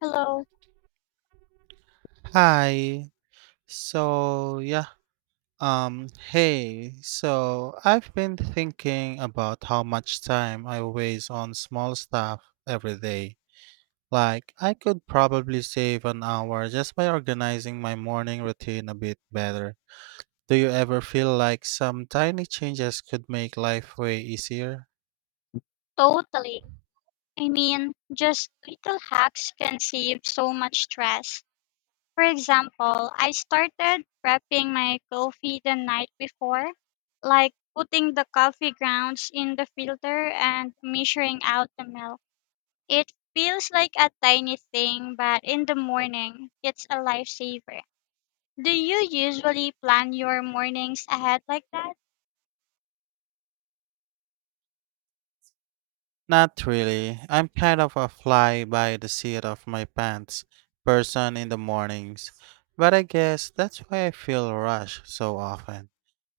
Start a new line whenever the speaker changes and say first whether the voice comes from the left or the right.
left: Hello.
right: Hi. So, yeah. Hey. So, I've been thinking about how much time I waste on small stuff every day. Like, I could probably save an hour just by organizing my morning routine a bit better. Do you ever feel like some tiny changes could make life way easier?
left: Totally. I mean, just little hacks can save so much stress. For example, I started prepping my coffee the night before, like putting the coffee grounds in the filter and measuring out the milk. It feels like a tiny thing, but in the morning, it's a lifesaver. Do you usually plan your mornings ahead like that?
right: Not really. I'm kind of a fly by the seat of my pants person in the mornings. But I guess that's why I feel rushed so often.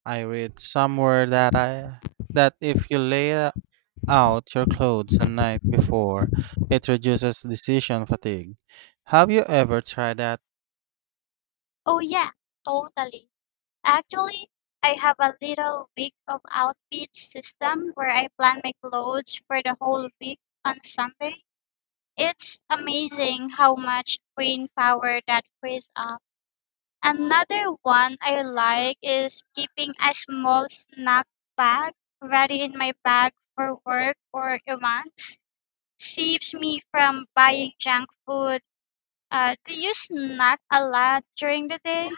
right: I read somewhere that if you lay out your clothes the night before, it reduces decision fatigue. Have you ever tried that?
left: Oh, yeah, totally. Actually, I have a little week of outfit system where I plan my clothes for the whole week on Sunday. It's amazing how much brain power that frees up. Another one I like is keeping a small snack bag ready in my bag for work or events. Saves me from buying junk food. Do you snack a lot during the day?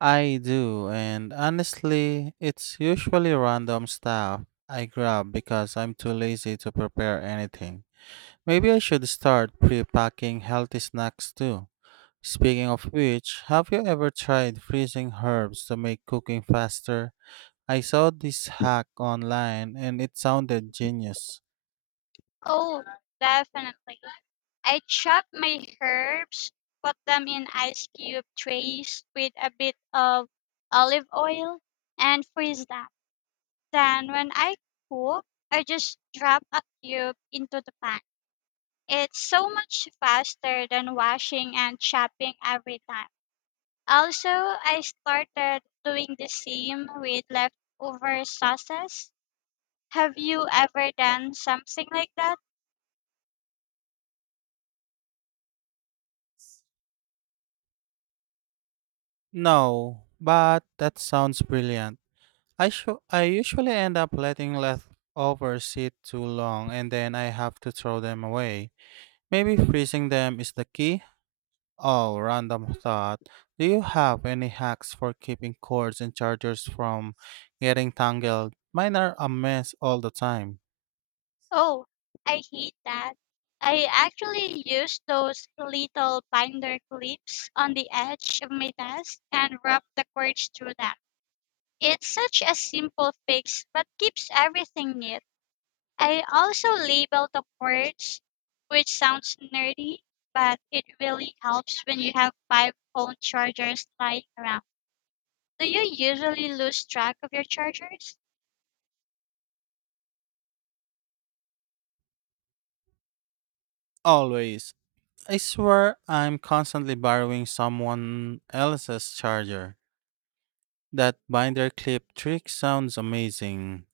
right: I do, and honestly, it's usually random stuff I grab because I'm too lazy to prepare anything. Maybe I should start pre-packing healthy snacks too. Speaking of which, have you ever tried freezing herbs to make cooking faster? I saw this hack online and it sounded genius.
left: Oh, definitely. I chop my herbs, put them in ice cube trays with a bit of olive oil, and freeze them. Then, when I cook, I just drop a cube into the pan. It's so much faster than washing and chopping every time. Also, I started doing the same with leftover sauces. Have you ever done something like that?
right: No, but that sounds brilliant. I usually end up letting leftovers sit too long and then I have to throw them away. Maybe freezing them is the key? Oh, random thought. Do you have any hacks for keeping cords and chargers from getting tangled? Mine are a mess all the time.
left: Oh, I hate that. I actually use those little binder clips on the edge of my desk and wrap the cords through them. It's such a simple fix but keeps everything neat. I also label the cords, which sounds nerdy, but it really helps when you have five phone chargers lying around. Do you usually lose track of your chargers?
right: Always. I swear I'm constantly borrowing someone else's charger. That binder clip trick sounds amazing.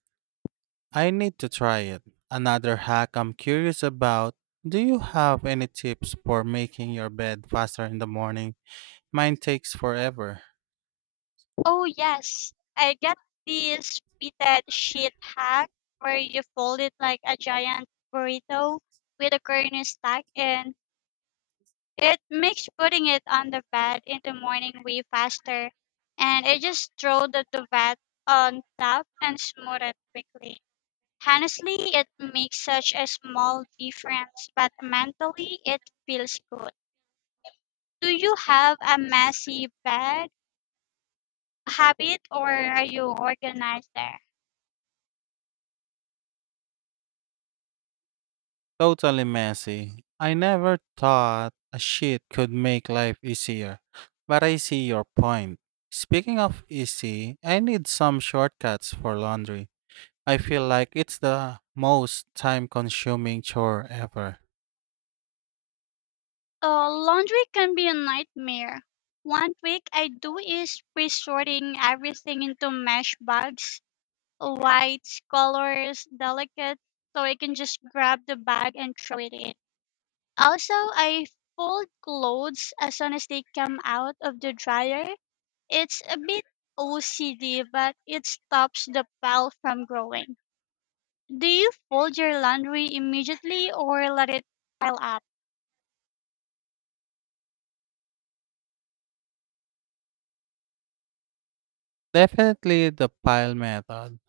right: I need to try it. Another hack I'm curious about. Do you have any tips for making your bed faster in the morning? Mine takes forever.
left: Oh yes, I get this fitted sheet hack where you fold it like a giant burrito with a corner stack and it makes putting it on the bed in the morning way faster. And I just throw the duvet on top and smooth it quickly. Honestly, it makes such a small difference, but mentally it feels good. Do you have a messy bed habit or are you organized there?
right: Totally messy. I never thought a sheet could make life easier, but I see your point. Speaking of easy, I need some shortcuts for laundry. I feel like it's the most time consuming chore ever.
left: Laundry can be a nightmare. One trick I do is pre-sorting everything into mesh bags, whites, colors, delicate, so I can just grab the bag and throw it in. Also, I fold clothes as soon as they come out of the dryer. It's a bit OCD, but it stops the pile from growing. Do you fold your laundry immediately or let it pile up?
right: Definitely the pile method,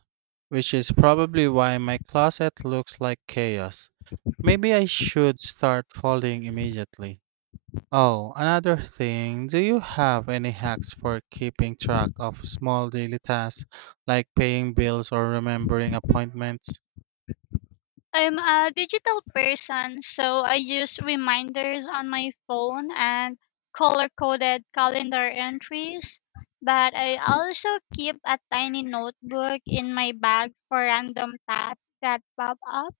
right: which is probably why my closet looks like chaos. Maybe I should start folding immediately. Oh, another thing, do you have any hacks for keeping track of small daily tasks like paying bills or remembering appointments?
left: I'm a digital person, so I use reminders on my phone and color coded calendar entries. But I also keep a tiny notebook in my bag for random tasks that pop up.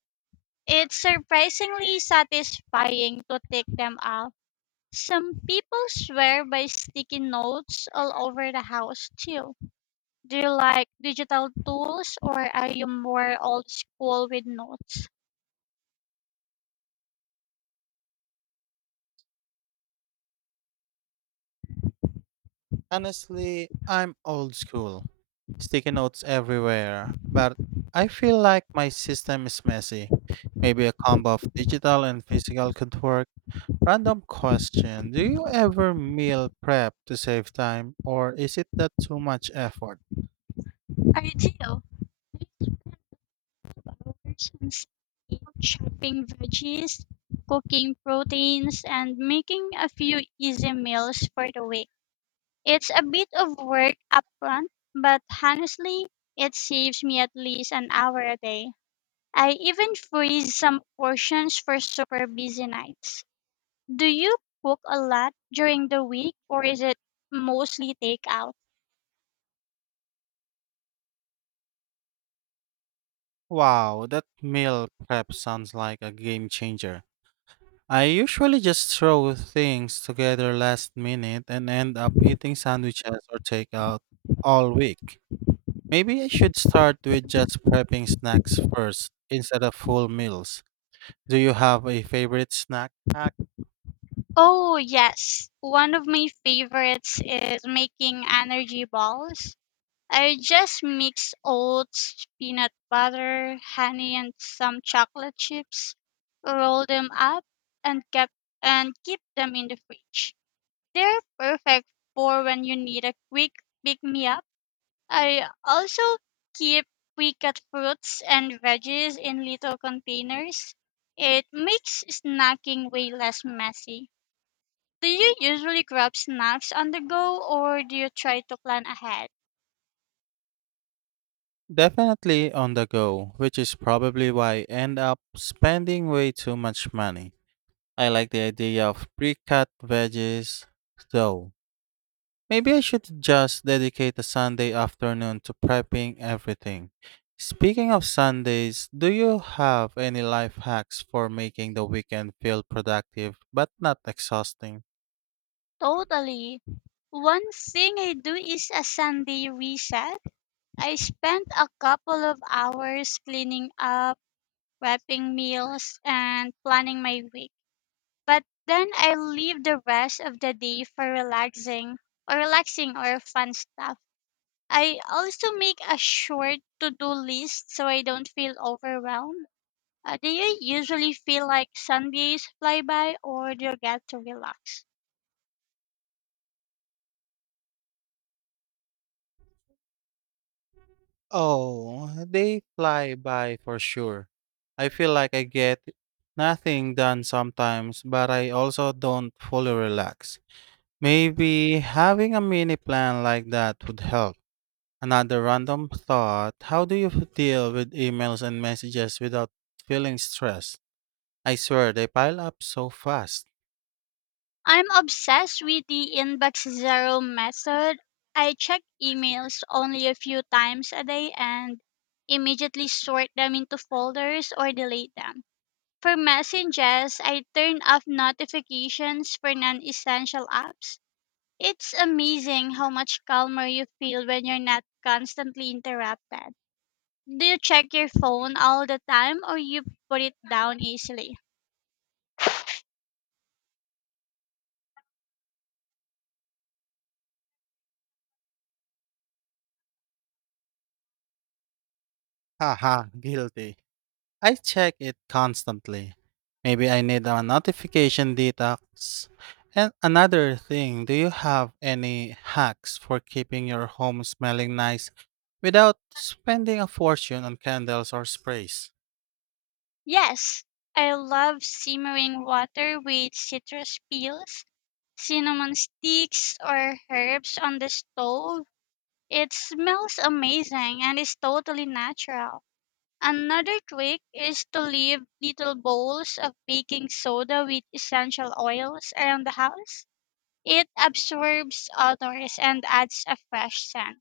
left: It's surprisingly satisfying to take them off. Some people swear by sticky notes all over the house too. Do you like digital tools or are you more old school with notes?
right: Honestly, I'm old school. Sticky notes everywhere, but I feel like my system is messy. Maybe a combo of digital and physical could work. Random question, do you ever meal prep to save time or is it that too much effort?
left: I do. These kind of aversions in chopping veggies, cooking proteins, and making a few easy meals for the week. It's a bit of work upfront, but honestly, it saves me at least an hour a day. I even freeze some portions for super busy nights. Do you cook a lot during the week or is it mostly takeout?
right: Wow, that meal prep sounds like a game changer. I usually just throw things together last minute and end up eating sandwiches or takeout all week. Maybe I should start with just prepping snacks first instead of full meals. Do you have a favorite snack hack?
left: Oh, yes. One of my favorites is making energy balls. I just mix oats, peanut butter, honey, and some chocolate chips, roll them up, and kept and keep them in the fridge. They're perfect for when you need a quick pick me up. I also keep pre-cut fruits and veggies in little containers. It makes snacking way less messy. Do you usually grab snacks on the go, or do you try to plan ahead?
right: Definitely on the go, which is probably why I end up spending way too much money. I like the idea of pre cut veggies, though. Maybe I should just dedicate a Sunday afternoon to prepping everything. Speaking of Sundays, do you have any life hacks for making the weekend feel productive but not exhausting?
left: Totally. One thing I do is a Sunday reset. I spent a couple of hours cleaning up, prepping meals, and planning my week. But then I leave the rest of the day for relaxing or fun stuff. I also make a short to-do list so I don't feel overwhelmed. Do you usually feel like Sundays fly by or do you get to relax?
right: Oh, they fly by for sure. I feel like I get nothing done sometimes, but I also don't fully relax. Maybe having a mini plan like that would help. Another random thought. How do you deal with emails and messages without feeling stressed? I swear they pile up so fast.
left: I'm obsessed with the inbox zero method. I check emails only a few times a day and immediately sort them into folders or delete them. For messages, I turn off notifications for non essential apps. It's amazing how much calmer you feel when you're not constantly interrupted. Do you check your phone all the time or you put it down easily?
right: Haha, guilty. I check it constantly. Maybe I need a notification detox. And another thing, do you have any hacks for keeping your home smelling nice without spending a fortune on candles or sprays?
left: Yes, I love simmering water with citrus peels, cinnamon sticks, or herbs on the stove. It smells amazing and is totally natural. Another trick is to leave little bowls of baking soda with essential oils around the house. It absorbs odors and adds a fresh scent.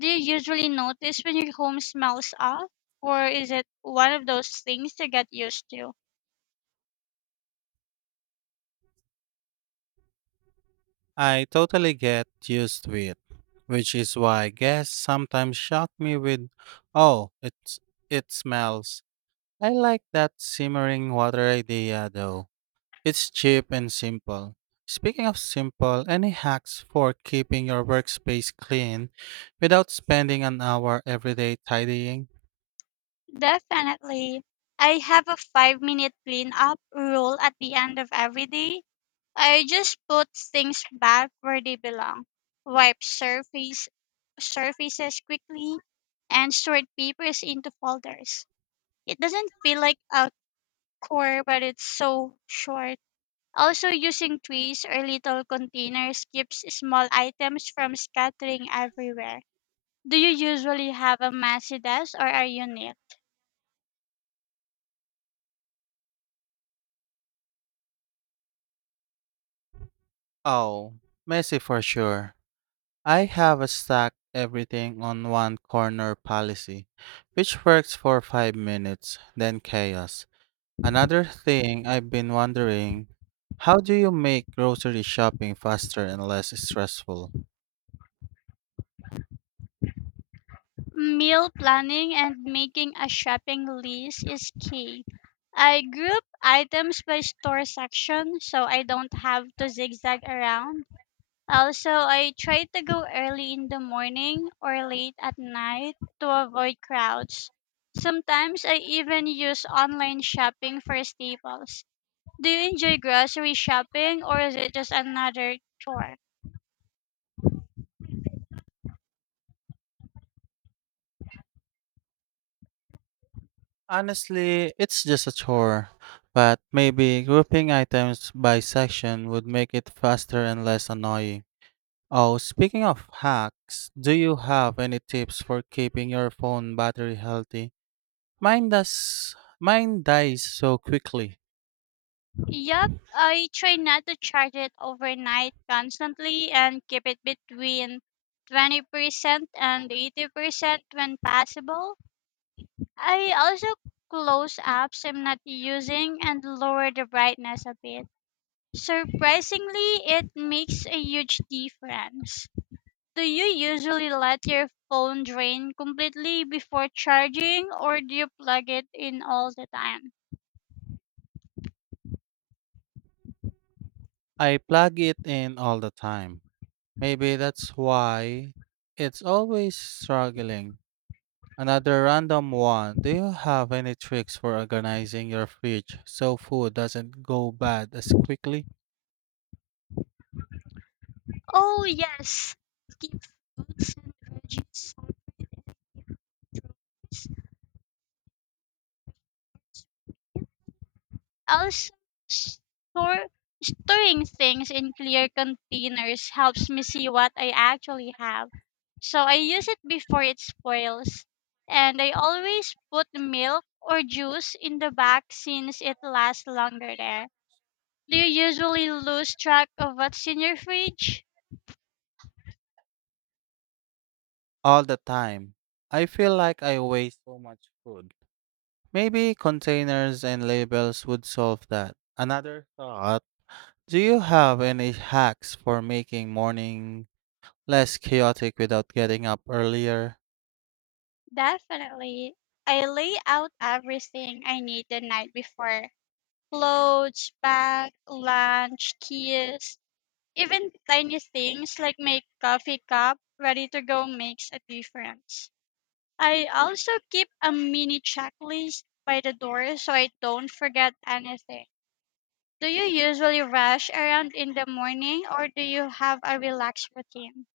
left: Do you usually notice when your home smells off, or is it one of those things you get used to?
right: I totally get used to it, which is why guests sometimes shock me with, "Oh, it smells." I like that simmering water idea though. It's cheap and simple. Speaking of simple, any hacks for keeping your workspace clean without spending an hour every day tidying?
left: Definitely. I have a 5 minute cleanup rule at the end of every day. I just put things back where they belong, wipe surfaces quickly, and sort papers into folders. It doesn't feel like a chore, but it's so short. Also, using trays or little containers keeps small items from scattering everywhere. Do you usually have a messy desk or are you neat?
right: Oh, messy for sure. I have a stack everything on one corner policy, which works for 5 minutes, then chaos. Another thing I've been wondering, how do you make grocery shopping faster and less stressful?
left: Meal planning and making a shopping list is key. I group items by store section so I don't have to zigzag around. Also, I try to go early in the morning or late at night to avoid crowds. Sometimes I even use online shopping for staples. Do you enjoy grocery shopping or is it just another chore?
right: Honestly, it's just a chore, but maybe grouping items by section would make it faster and less annoying. Oh, speaking of hacks, do you have any tips for keeping your phone battery healthy? Mine dies so quickly.
left: Yep, I try not to charge it overnight constantly and keep it between 20% and 80% when possible. I also close apps I'm not using and lower the brightness a bit. Surprisingly, it makes a huge difference. Do you usually let your phone drain completely before charging or do you plug it in all the time?
right: I plug it in all the time. Maybe that's why it's always struggling. Another random one. Do you have any tricks for organizing your fridge so food doesn't go bad as quickly?
left: Oh yes, keep fruits and veggies separate and keep trophies. Also, store, storing things in clear containers helps me see what I actually have. So I use it before it spoils. And I always put milk or juice in the back since it lasts longer there. Do you usually lose track of what's in your fridge?
right: All the time. I feel like I waste so much food. Maybe containers and labels would solve that. Another thought. Do you have any hacks for making morning less chaotic without getting up earlier?
left: Definitely. I lay out everything I need the night before. Clothes, bag, lunch, keys, even tiny things like my coffee cup ready to go makes a difference. I also keep a mini checklist by the door so I don't forget anything. Do you usually rush around in the morning or do you have a relaxed routine?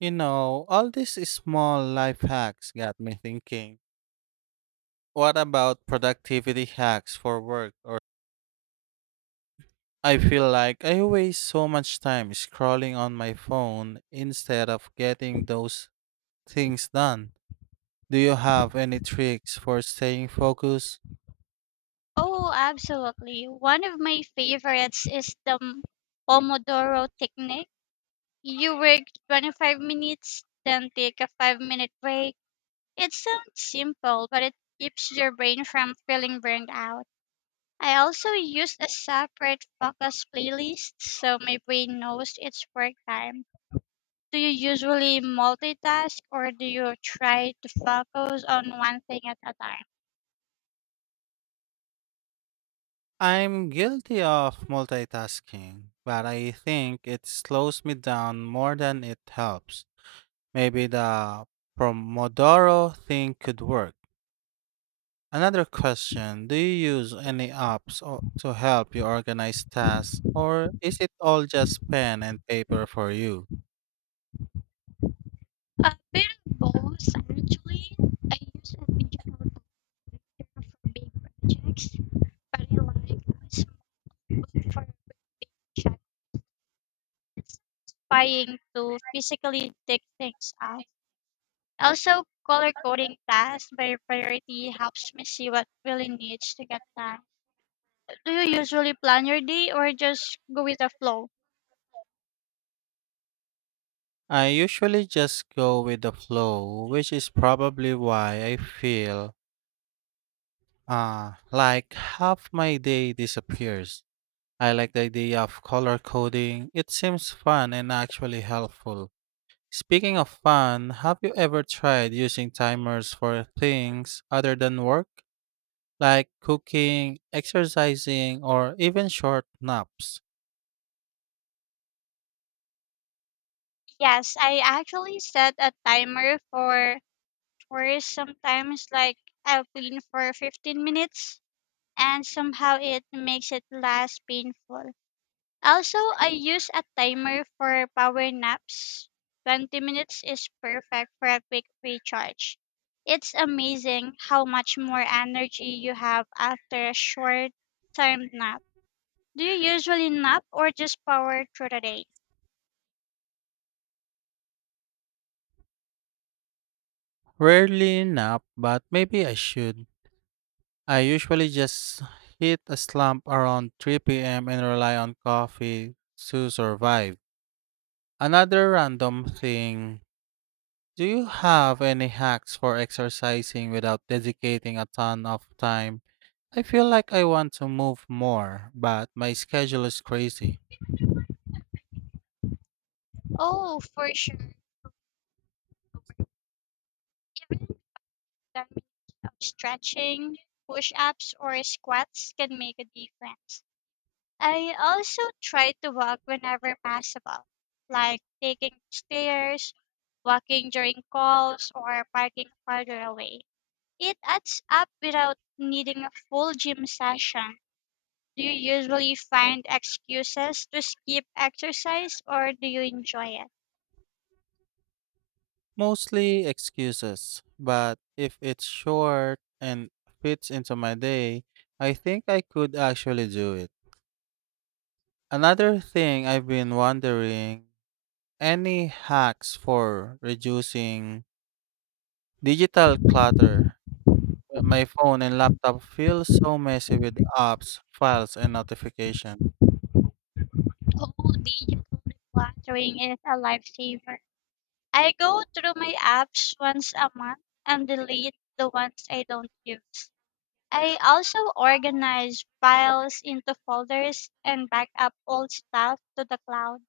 right: All these small life hacks got me thinking. What about productivity hacks for work? Or I feel like I waste so much time scrolling on my phone instead of getting those things done. Do you have any tricks for staying focused?
left: Oh, absolutely. One of my favorites is the Pomodoro technique. You work 25 minutes, then take a 5-minute break. It sounds simple, but it keeps your brain from feeling burned out. I also use a separate focus playlist so my brain knows it's work time. Do you usually multitask or do you try to focus on one thing at a time?
right: I'm guilty of multitasking, but I think it slows me down more than it helps. Maybe the Pomodoro thing could work. Another question. Do you use any to help you organize tasks, or is it all just pen and paper for you?
left: A bit of both, actually. I use a digital collector for big projects, but I like a small book for satisfying to physically take things out. Also, color coding tasks by priority helps me see what really needs to get done. Do you usually plan your day or just go with the flow?
right: I usually just go with the flow, which is probably why I feel like half my day disappears. I like the idea of color coding, it seems fun and actually helpful. Speaking of fun, have you ever tried using timers for things other than work, like cooking, exercising, or even short naps?
left: Yes, I actually set a timer for chores sometimes, like I'll clean for 15 minutes and somehow it makes it less painful. Also, I use a timer for power naps. 20 minutes is perfect for a quick recharge. It's amazing how much more energy you have after a short time nap. Do you usually nap or just power through the day?
right: Rarely nap, but maybe I should. I usually just hit a slump around 3 p.m. and rely on coffee to survive. Another random thing. Do you have any hacks for exercising without dedicating a ton of time? I feel like I want to move more, but my schedule is crazy.
left: Oh, for sure. Even 10 minutes of stretching, push ups, or squats can make a difference. I also try to walk whenever possible, like taking stairs, walking during calls, or parking farther away. It adds up without needing a full gym session. Do you usually find excuses to skip exercise or do you enjoy it?
right: Mostly excuses, but if it's short and fits into my day, I think I could actually do it. Another thing I've been wondering, any hacks for reducing digital clutter? My phone and laptop feel so messy with apps, files, and notifications.
left: Oh, digital decluttering is a lifesaver. I go through my apps once a month and delete the ones I don't use. I also organize files into folders and back up old stuff to the cloud.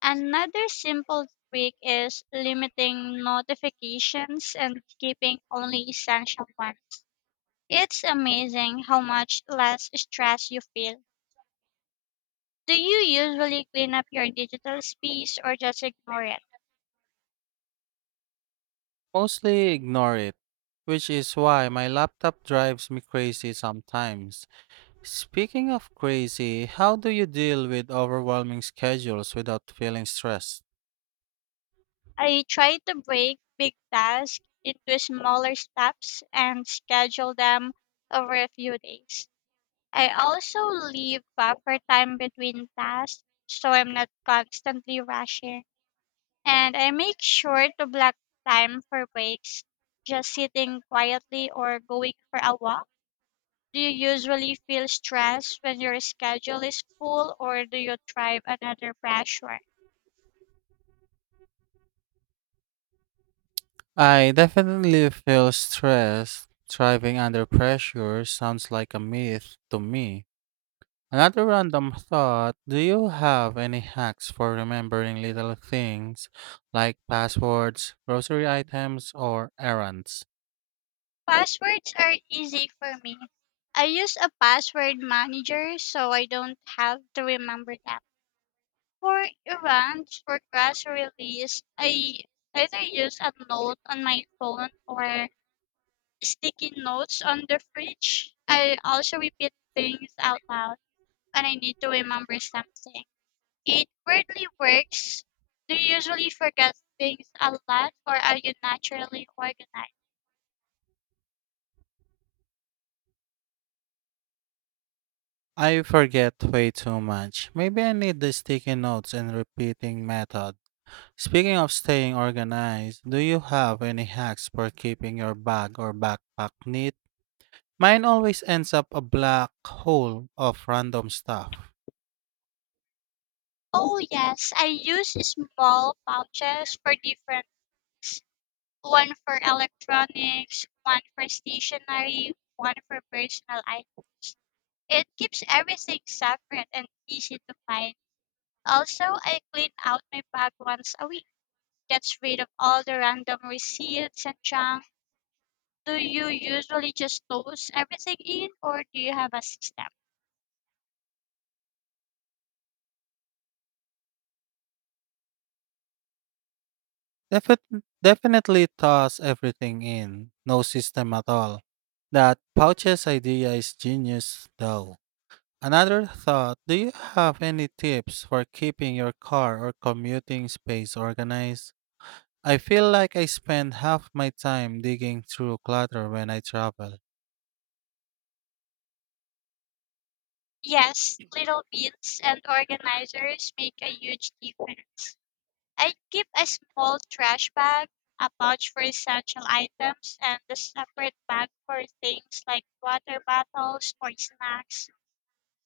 left: Another simple trick is limiting notifications and keeping only essential ones. It's amazing how much less stress you feel. Do you usually clean up your digital space or just ignore it?
right: Mostly ignore it, which is why my laptop drives me crazy sometimes. Speaking of crazy, how do you deal with overwhelming schedules without feeling stressed?
left: I try to break big tasks into smaller steps and schedule them over a few days. I also leave buffer time between tasks so I'm not constantly rushing. And I make sure to block time for breaks, just sitting quietly or going for a walk. Do you usually feel stressed when your schedule is full or do you thrive another pressure?
right: I definitely feel stressed. Thriving under pressure sounds like a myth to me. Another random thought. Do you have any hacks for remembering little things like passwords, grocery items, or errands?
left: Passwords are easy for me. I use a password manager so I don't have to remember them. For events for press release, I either use a note on my phone or sticky notes on the fridge. I also repeat things out loud when I need to remember something. It weirdly works. Do you usually forget things a lot or are you naturally organized?
right: I forget way too much. Maybe I need the sticky notes and repeating method. Speaking of staying organized, do you have any hacks for keeping your bag or backpack neat? Mine always ends up a black hole of random stuff.
left: Oh, yes, I use small pouches for different one for electronics, one for stationery, one for personal items. It keeps everything separate and easy to find. Also, I clean out my bag once a week, gets rid of all the random receipts and junk. Do you usually just toss everything in, or do you have a system?
right: Definitely toss everything in. No system at all. That pouches idea is genius, though. Another thought, do you have any tips for keeping your car or commuting space organized? I feel like I spend half my time digging through clutter when I travel.
left: Yes, little bins and organizers make a huge difference. I keep a small trash bag, a pouch for essential items, and a separate bag for things like water bottles or snacks.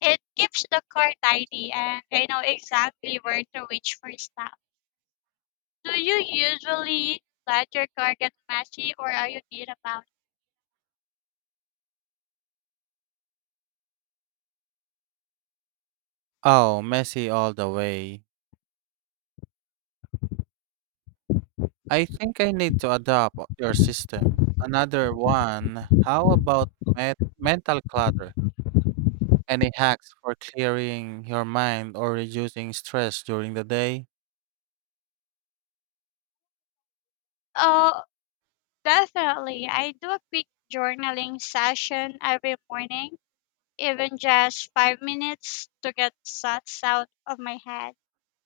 left: It keeps the car tidy and I know exactly where to reach for stuff. Do you usually let your car get messy or are you neat about it?
right: Oh, messy all the way. I think I need to adopt your system. Another one, how about mental clutter? Any hacks for clearing your mind or reducing stress during the day?
left: Oh, definitely. I do a quick journaling session every morning, even just 5 minutes to get thoughts out of my head.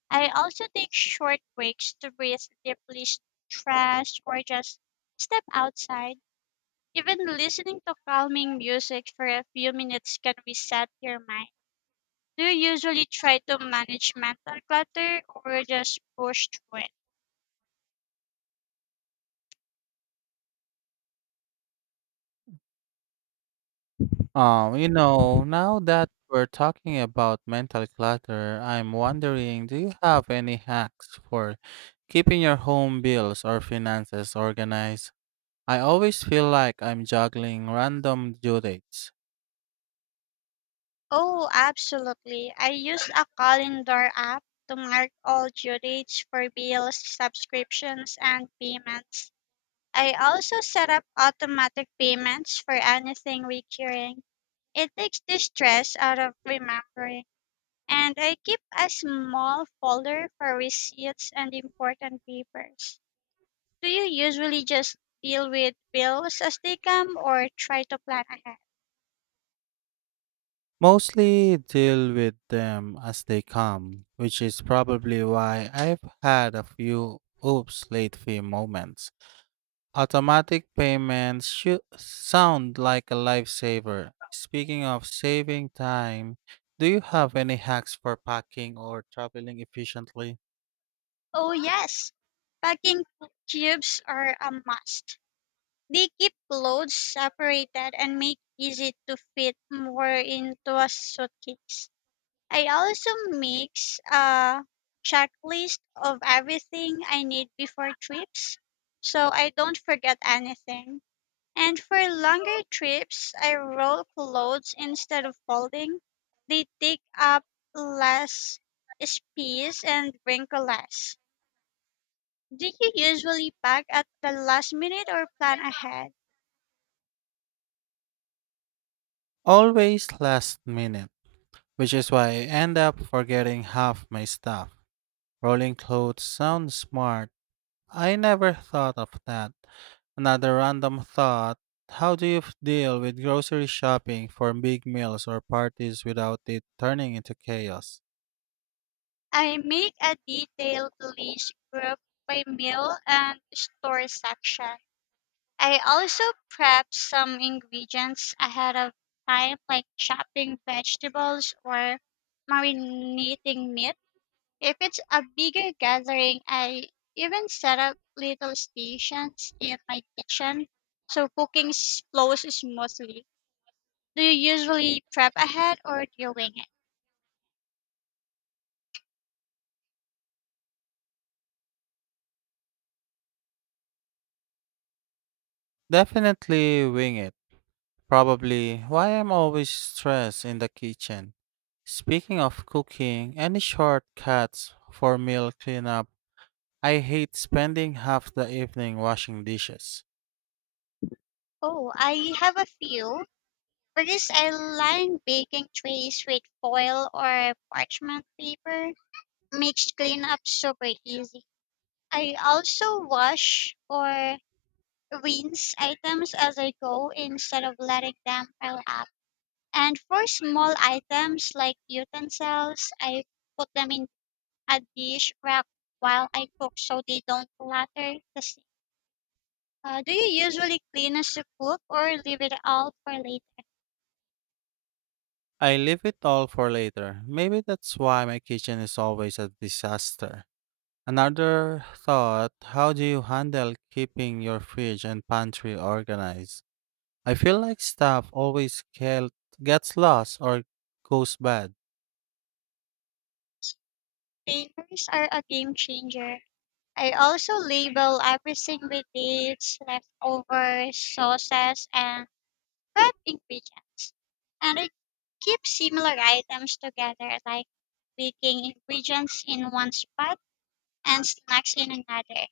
left: I also take short breaks to breathe deeply, stress, or just step outside. Even listening to calming music for a few minutes can reset your mind. Do you usually try to manage mental clutter or just push through it?
right: Now that we're talking about mental clutter, I'm wondering, do you have any hacks for keeping your home bills or finances organized? I always feel like I'm juggling random due dates.
left: Oh, absolutely. I use a calendar app to mark all due dates for bills, subscriptions, and payments. I also set up automatic payments for anything recurring. It takes the stress out of remembering, and I keep a small folder for receipts and important papers. Do you usually just deal with bills as they come or try to plan ahead?
right: Mostly deal with them as they come, which is probably why I've had a few oops late fee moments. Automatic payments should sound like a lifesaver. Speaking of saving time, do you have any hacks for packing or traveling efficiently?
left: Oh, yes. Packing cubes are a must. They keep loads separated and make easy to fit more into a suitcase. I also mix a checklist of everything I need before trips so I don't forget anything. And for longer trips, I roll clothes instead of folding. They take up less space and wrinkle less. Do you usually pack at the last minute or plan ahead?
right: Always last minute, which is why I end up forgetting half my stuff. Rolling clothes sounds smart. I never thought of that. Another random thought, how do you deal with grocery shopping for big meals or parties without it turning into chaos?
left: I make a detailed list group by meal and store section. I also prep some ingredients ahead of time, like chopping vegetables or marinating meat. If it's a bigger gathering, I even set up little stations in my kitchen so flows smoothly. Do you usually prep ahead or do you wing it?
right: Definitely wing it. Probably why I'm always stressed in the kitchen. Speaking of cooking, any shortcuts for meal cleanup? I hate spending half the evening washing dishes.
left: Oh, I have a few. For this, I line baking trays with foil or parchment paper, makes cleanup super easy. I also wash or rinse items as I go instead of letting them pile up. And for small items like utensils, I put them in a dish rack while I cook so they don't clutter the sink. Do you usually clean as you cook or leave it all for later?
right: I leave it all for later. Maybe that's why my kitchen is always a disaster. Another thought, how do you handle keeping your fridge and pantry organized? I feel like gets lost or goes bad.
left: Containers are a game changer. I also label everything with dates, leftovers, sauces, and prep ingredients. And I keep similar items together, like baking ingredients in one spot and snacks in another.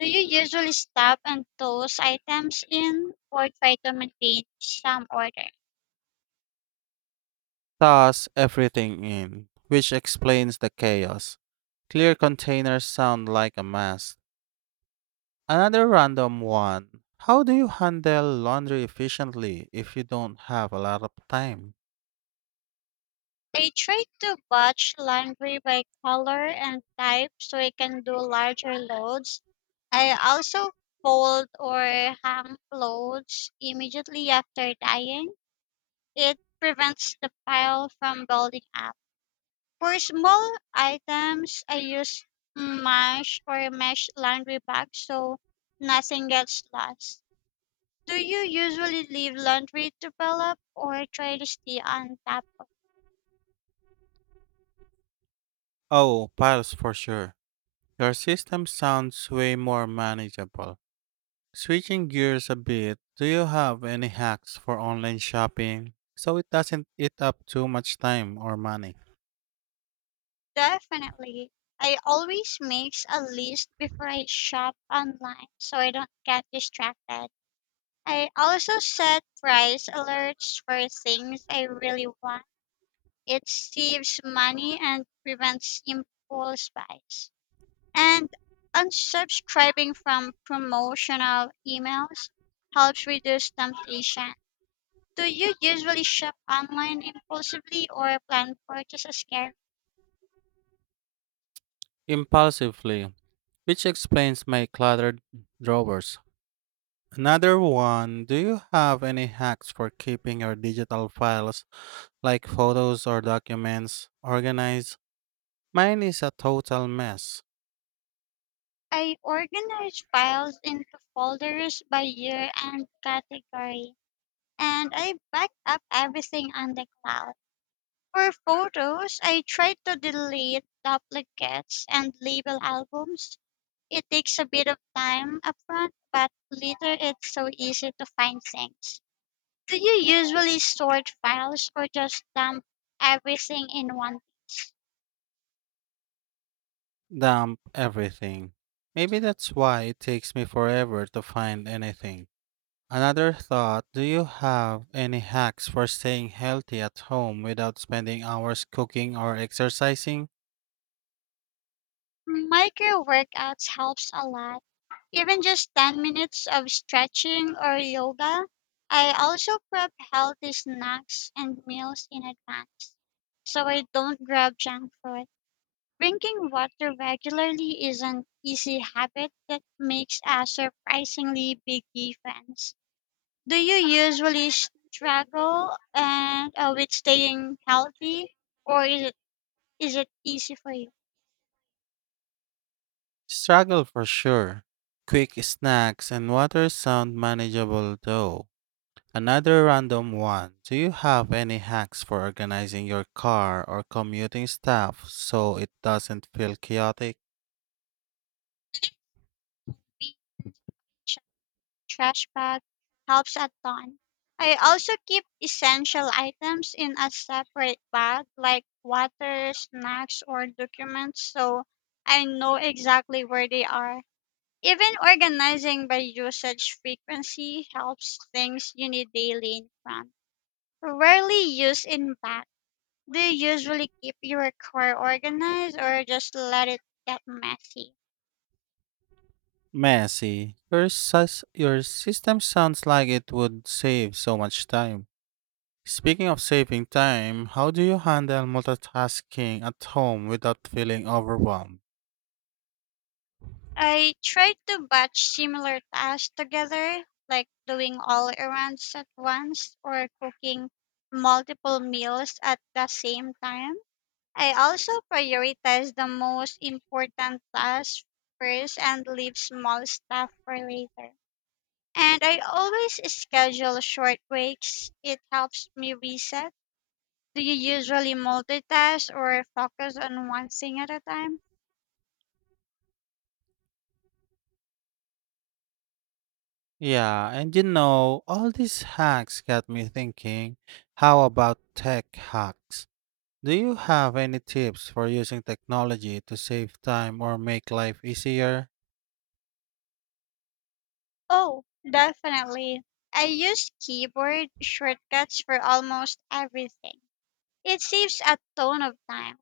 left: Do you usually stop and toss items in or try to maintain some order?
right: Toss everything in, which explains the chaos. Clear containers sound like a mess. Another random one. How do you handle laundry efficiently if you don't have a lot of time?
left: I try to batch laundry by color and type so I can do larger loads. I also fold or hang clothes immediately after dyeing. It prevents the pile from building up. For small items, I use mesh or mesh laundry bags so nothing gets lost. Do you usually leave laundry to pile up or try to stay on top of?
right: Oh, piles for sure. Your system sounds way more manageable. Switching gears a bit, do you have any hacks for online shopping so it doesn't eat up too much time or money?
left: Definitely. I always make a list before I shop online so I don't get distracted. I also set price alerts for things I really want. It saves money and prevents impulse buys. And unsubscribing from promotional emails helps reduce temptation. Do you usually shop online impulsively or plan purchases carefully?
right: Impulsively, which explains my cluttered drawers. Another one, do you have any hacks for keeping your digital files, like photos or documents, organized? Mine is a total mess.
left: I organize files into folders by year and category, and I back up everything on the cloud. For photos, I try to delete duplicates and label albums. It takes a bit of time upfront, but later it's so easy to find things. Do you usually sort files or just dump everything in one?
right: Dump everything. Maybe that's why it takes me forever to find anything. Another thought, do you have any hacks for staying healthy at home without spending hours cooking or exercising?
left: Micro workouts helps a lot. Even just 10 minutes of stretching or yoga. I also prep healthy snacks and meals in advance so I don't grab junk food. Drinking water regularly is an easy habit that makes a surprisingly big difference. Do you usually struggle and with staying healthy or is it easy for you?
right: Struggle for sure. Quick snacks and water sound manageable though. Another random one. Do you have any hacks for organizing your car or commuting stuff so it doesn't feel chaotic?
left: Trash bag helps a ton. I also keep essential items in a separate bag like water, snacks, or documents so I know exactly where they are. Even organizing by usage frequency helps things you need daily in front. Rarely use in back. Do you usually keep your car organized or just let it get messy?
right: Messy. Your system sounds like it would save so much time. Speaking of saving time, how do you handle multitasking at home without feeling overwhelmed?
left: I try to batch similar tasks together, like doing all errands at once or cooking multiple meals at the same time. I also prioritize the most important tasks first and leave small stuff for later. And I always schedule short breaks. It helps me reset. Do you usually multitask or focus on one thing at a time?
right: Yeah. All these hacks got me thinking, how about tech hacks? Do you have any tips for using technology to save time or make life easier?
left: Oh, definitely. I use keyboard shortcuts for almost everything. It saves a ton of time.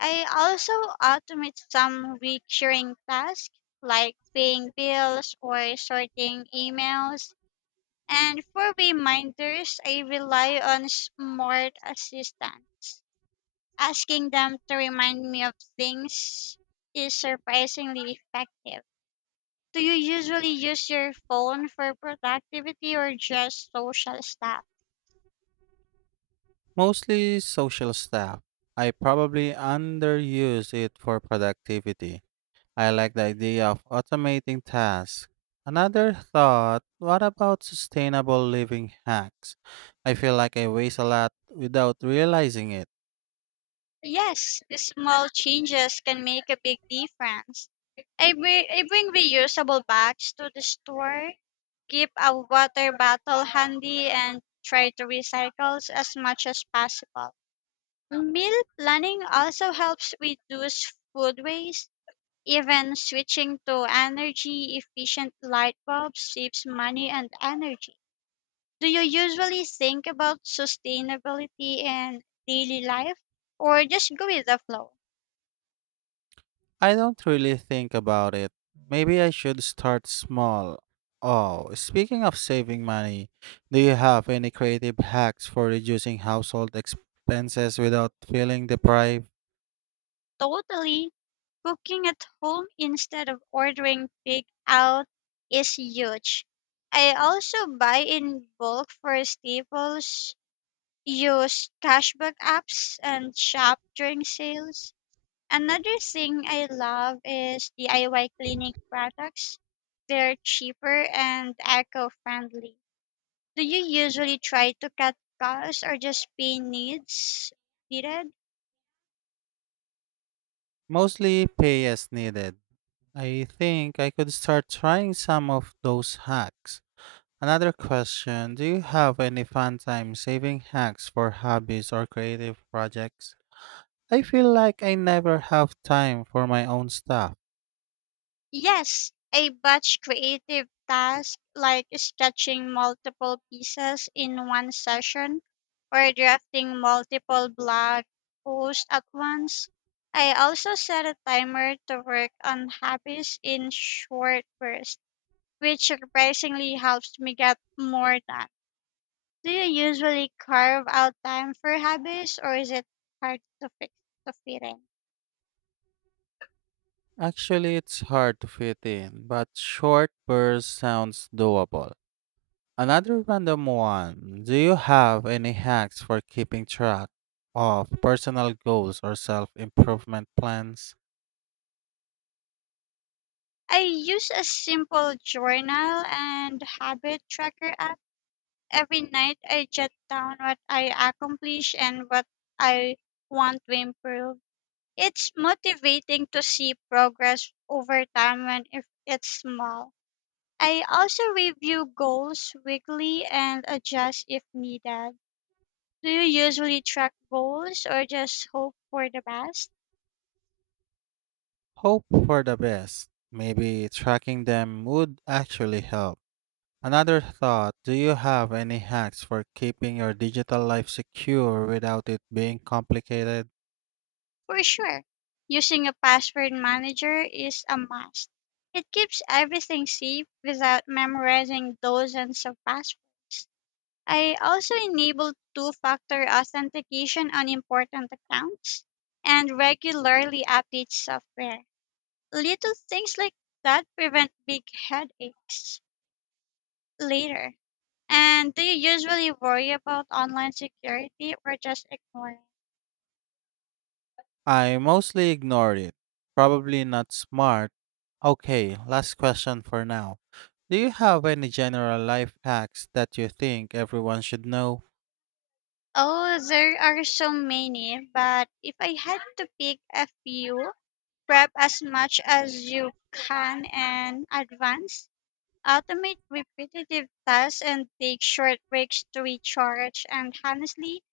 left: I also automate some recurring tasks like paying bills or sorting emails. And for reminders, I rely on smart assistants. Asking them to remind me of things is surprisingly effective. Do you usually use your phone for productivity or just social stuff?
right: Mostly social stuff. I probably underuse it for productivity. I like the idea of automating tasks. Another thought, what about sustainable living hacks? I feel like I waste a lot without realizing it.
left: Yes, small changes can make a big difference. I bring reusable bags to the store, keep a water bottle handy, and try to recycle as much as possible. Meal planning also helps reduce food waste. Even switching to energy efficient light bulbs saves money and energy. Do you usually think about sustainability in daily life or just go with the flow?
right: I don't really think about it. Maybe I should start small. Oh, speaking of saving money, do you have any creative hacks for reducing household expenses without feeling deprived?
left: Totally. Cooking at home instead of ordering big out is huge. I also buy in bulk for staples, use cashback apps, and shop during sales. Another thing I love is DIY cleaning products. They're cheaper and eco friendly. Do you usually try to cut costs or just pay needs needed?
right: Mostly pay as needed. I think I could start trying some of those hacks. Another question. Do you have any fun time saving hacks for hobbies or creative projects? I feel like I never have time for my own stuff.
left: Yes, I batch creative tasks like sketching multiple pieces in one session or drafting multiple blog posts at once. I also set a timer to work on hobbies in short bursts, which surprisingly helps me get more done. Do you usually carve out time for hobbies or is it hard to fix to fit in?
right: Actually, it's hard to fit in, but short bursts sounds doable. Another random one. Do you have any hacks for keeping track of personal goals or self improvement plans?
left: I use a simple journal and habit tracker app. Every night I jot down what I accomplish and what I want to improve. It's motivating to see progress over time and if it's small. I also review goals weekly and adjust if needed. Do you usually track goals or just hope for the best?
right: Hope for the best. Maybe tracking them would actually help. Another thought. Do you have any hacks for keeping your digital life secure without it being complicated?
left: For sure, using a password manager is a must. It keeps everything safe without memorizing dozens of passwords. I also enable two factor authentication on important accounts and regularly update software. Little things like that prevent big headaches later. And do you usually worry about online security or just ignore it?
right: I mostly ignored it. Probably not smart. Okay, last question for now. Do you have any general life hacks that you think everyone should know?
left: Oh, there are so many, but if I had to pick a few, prep as much as you can and advance, automate repetitive tasks and take short breaks to recharge, and honestly,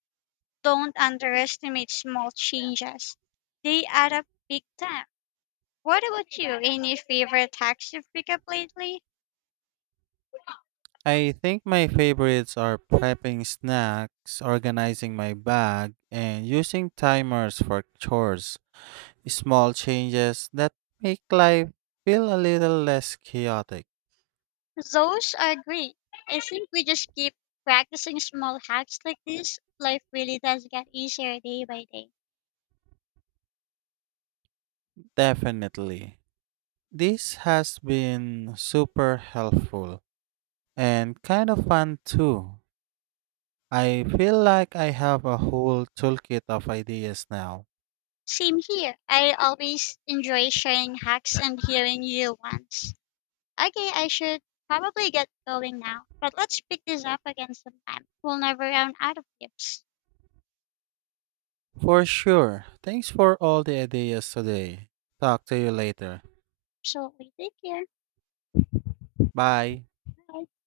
left: don't underestimate small changes. They add up big time. What about you? Any favorite hacks you've picked up lately?
right: I think my favorites are prepping snacks, organizing my bag, and using timers for chores. Small changes that make life feel a little less chaotic.
left: Those are great. I think we just keep practicing small hacks like this. Life really does get easier day by day.
right: Definitely. This has been super helpful. And kind of fun too. I feel like I have a whole toolkit of ideas now.
left: Same here. I always enjoy sharing hacks and hearing you ones. Okay, I should probably get going now, but let's pick this up again sometime. We'll never run out of tips.
right: For sure. Thanks for all the ideas today. Talk to you later.
left: So we take care.
right: Bye.
left: Bye.